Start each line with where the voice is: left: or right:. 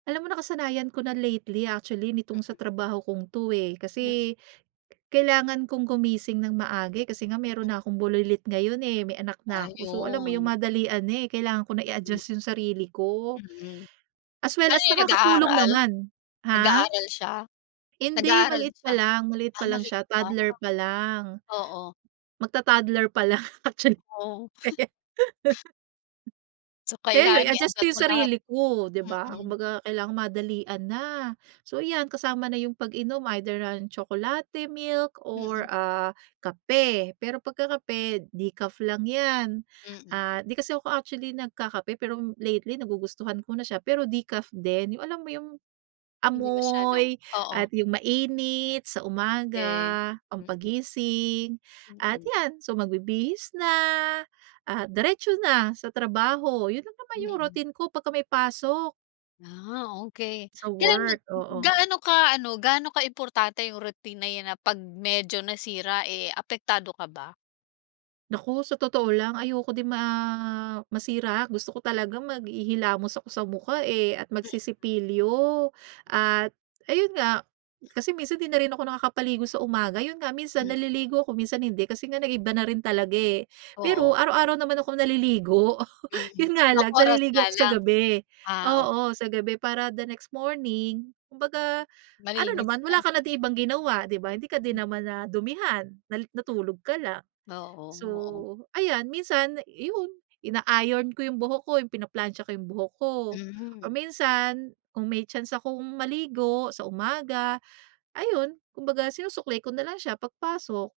right: Alam mo nakasanayan ko na lately actually nitong sa trabaho kong 'to, eh,
left: Mm.
right: kasi kailangan kong gumising ng maaga kasi nga mayro'n
left: Hmm.
right: na akong bulilit ngayon, eh, may anak na ako, so alam mo yung
left: Ayun.
right: madalian na, eh, kailangan ko na
left: Mm.
right: i-adjust yung sarili ko.
left: Mm,
right: As well
left: ano
right: as
left: 'yon
right: nakakatulong
left: nag-aaral?
right: naman, ha?
left: Nag-aaral siya?
right: Hindi,
left: Nag-aaral
right: maliit
left: na
right: pa
left: siya,
right: lang, maliit
left: ah,
right: pa lang
left: maliit
right: siya,
left: pa,
right: toddler pa lang.
left: oo.
right: Magta-toddler pa lang actually.
left: Oh. So,
right: Kaya 'yon
left: kailangan
right: i-adjust ko
left: i-adjust
right: yung
left: mo lahat?
right: sarili ko, di ba?
left: Mm.
right: Kumbaga kailangang madalian na so 'yan kasama na yung pag-inom either, ah, tsokolate, milk or,
left: Mm.
right: ah, kape pero pagka kape decaf lang 'yan.
left: Mm.
right: Ah, di kasi ako actually nagkakape pero lately nagugustuhan ko na siya pero decaf din, yung alam mo yung
left: Hindi masyadong
right: amoy
left: oo.
right: at yung mainit sa
left: Okey,
right: umaga
left: mm.
right: pangpagising at
left: Mm.
right: 'yan so magbibihis na, ah, diretso na sa trabaho, 'yon lang naman yung
left: Mm.
right: routine ko pagka may pasok
left: Ah, okey.
right: Sa
left: Kailan mo
right: work, oo.
left: gaano ka ano, gaano kaimportante yung routine na 'yan na pag medyo nasira, eh, apektado ka ba?
right: Naku, sa totoo lang ayoko din ma masira gusto ko talagang maghihilamos ako sa mukha, eh, at
left: Hmm.
right: magsisipilyo at ayun nga kasi minsan di na rin ako nakakapaligo sa umaga 'yon nga minsan
left: Hmm.
right: naliligo ako, minsan hindi kasi nga nag-iba na rin talaga, eh. Pero
left: Oo.
right: araw-araw naman akong naliligo
left: Mm,
right: 'yon nga
left: limang
right: lang
left: oras nga
right: naliligo ako sa
left: lang?
right: gabi,
left: Ah, okey.
right: oo sa gabi para the next morning kumbaga ano
left: Malinis
right: naman wala
left: na.
right: ka na di ibang ginawa di ba hindi ka din
left: Hmm.
right: naman nadumihan na natulog ka lang.
left: Oo,
right: So,
left: oo.
right: ayan minsan 'yon, ina-iron ko yung buhok ko yung pinaplantsa ko yung buhok ko or
left: Hmm.
right: minsan kung may chance akong maligo sa umaga ayun kumbaga sinusuklay ko nalang siya pag pasok.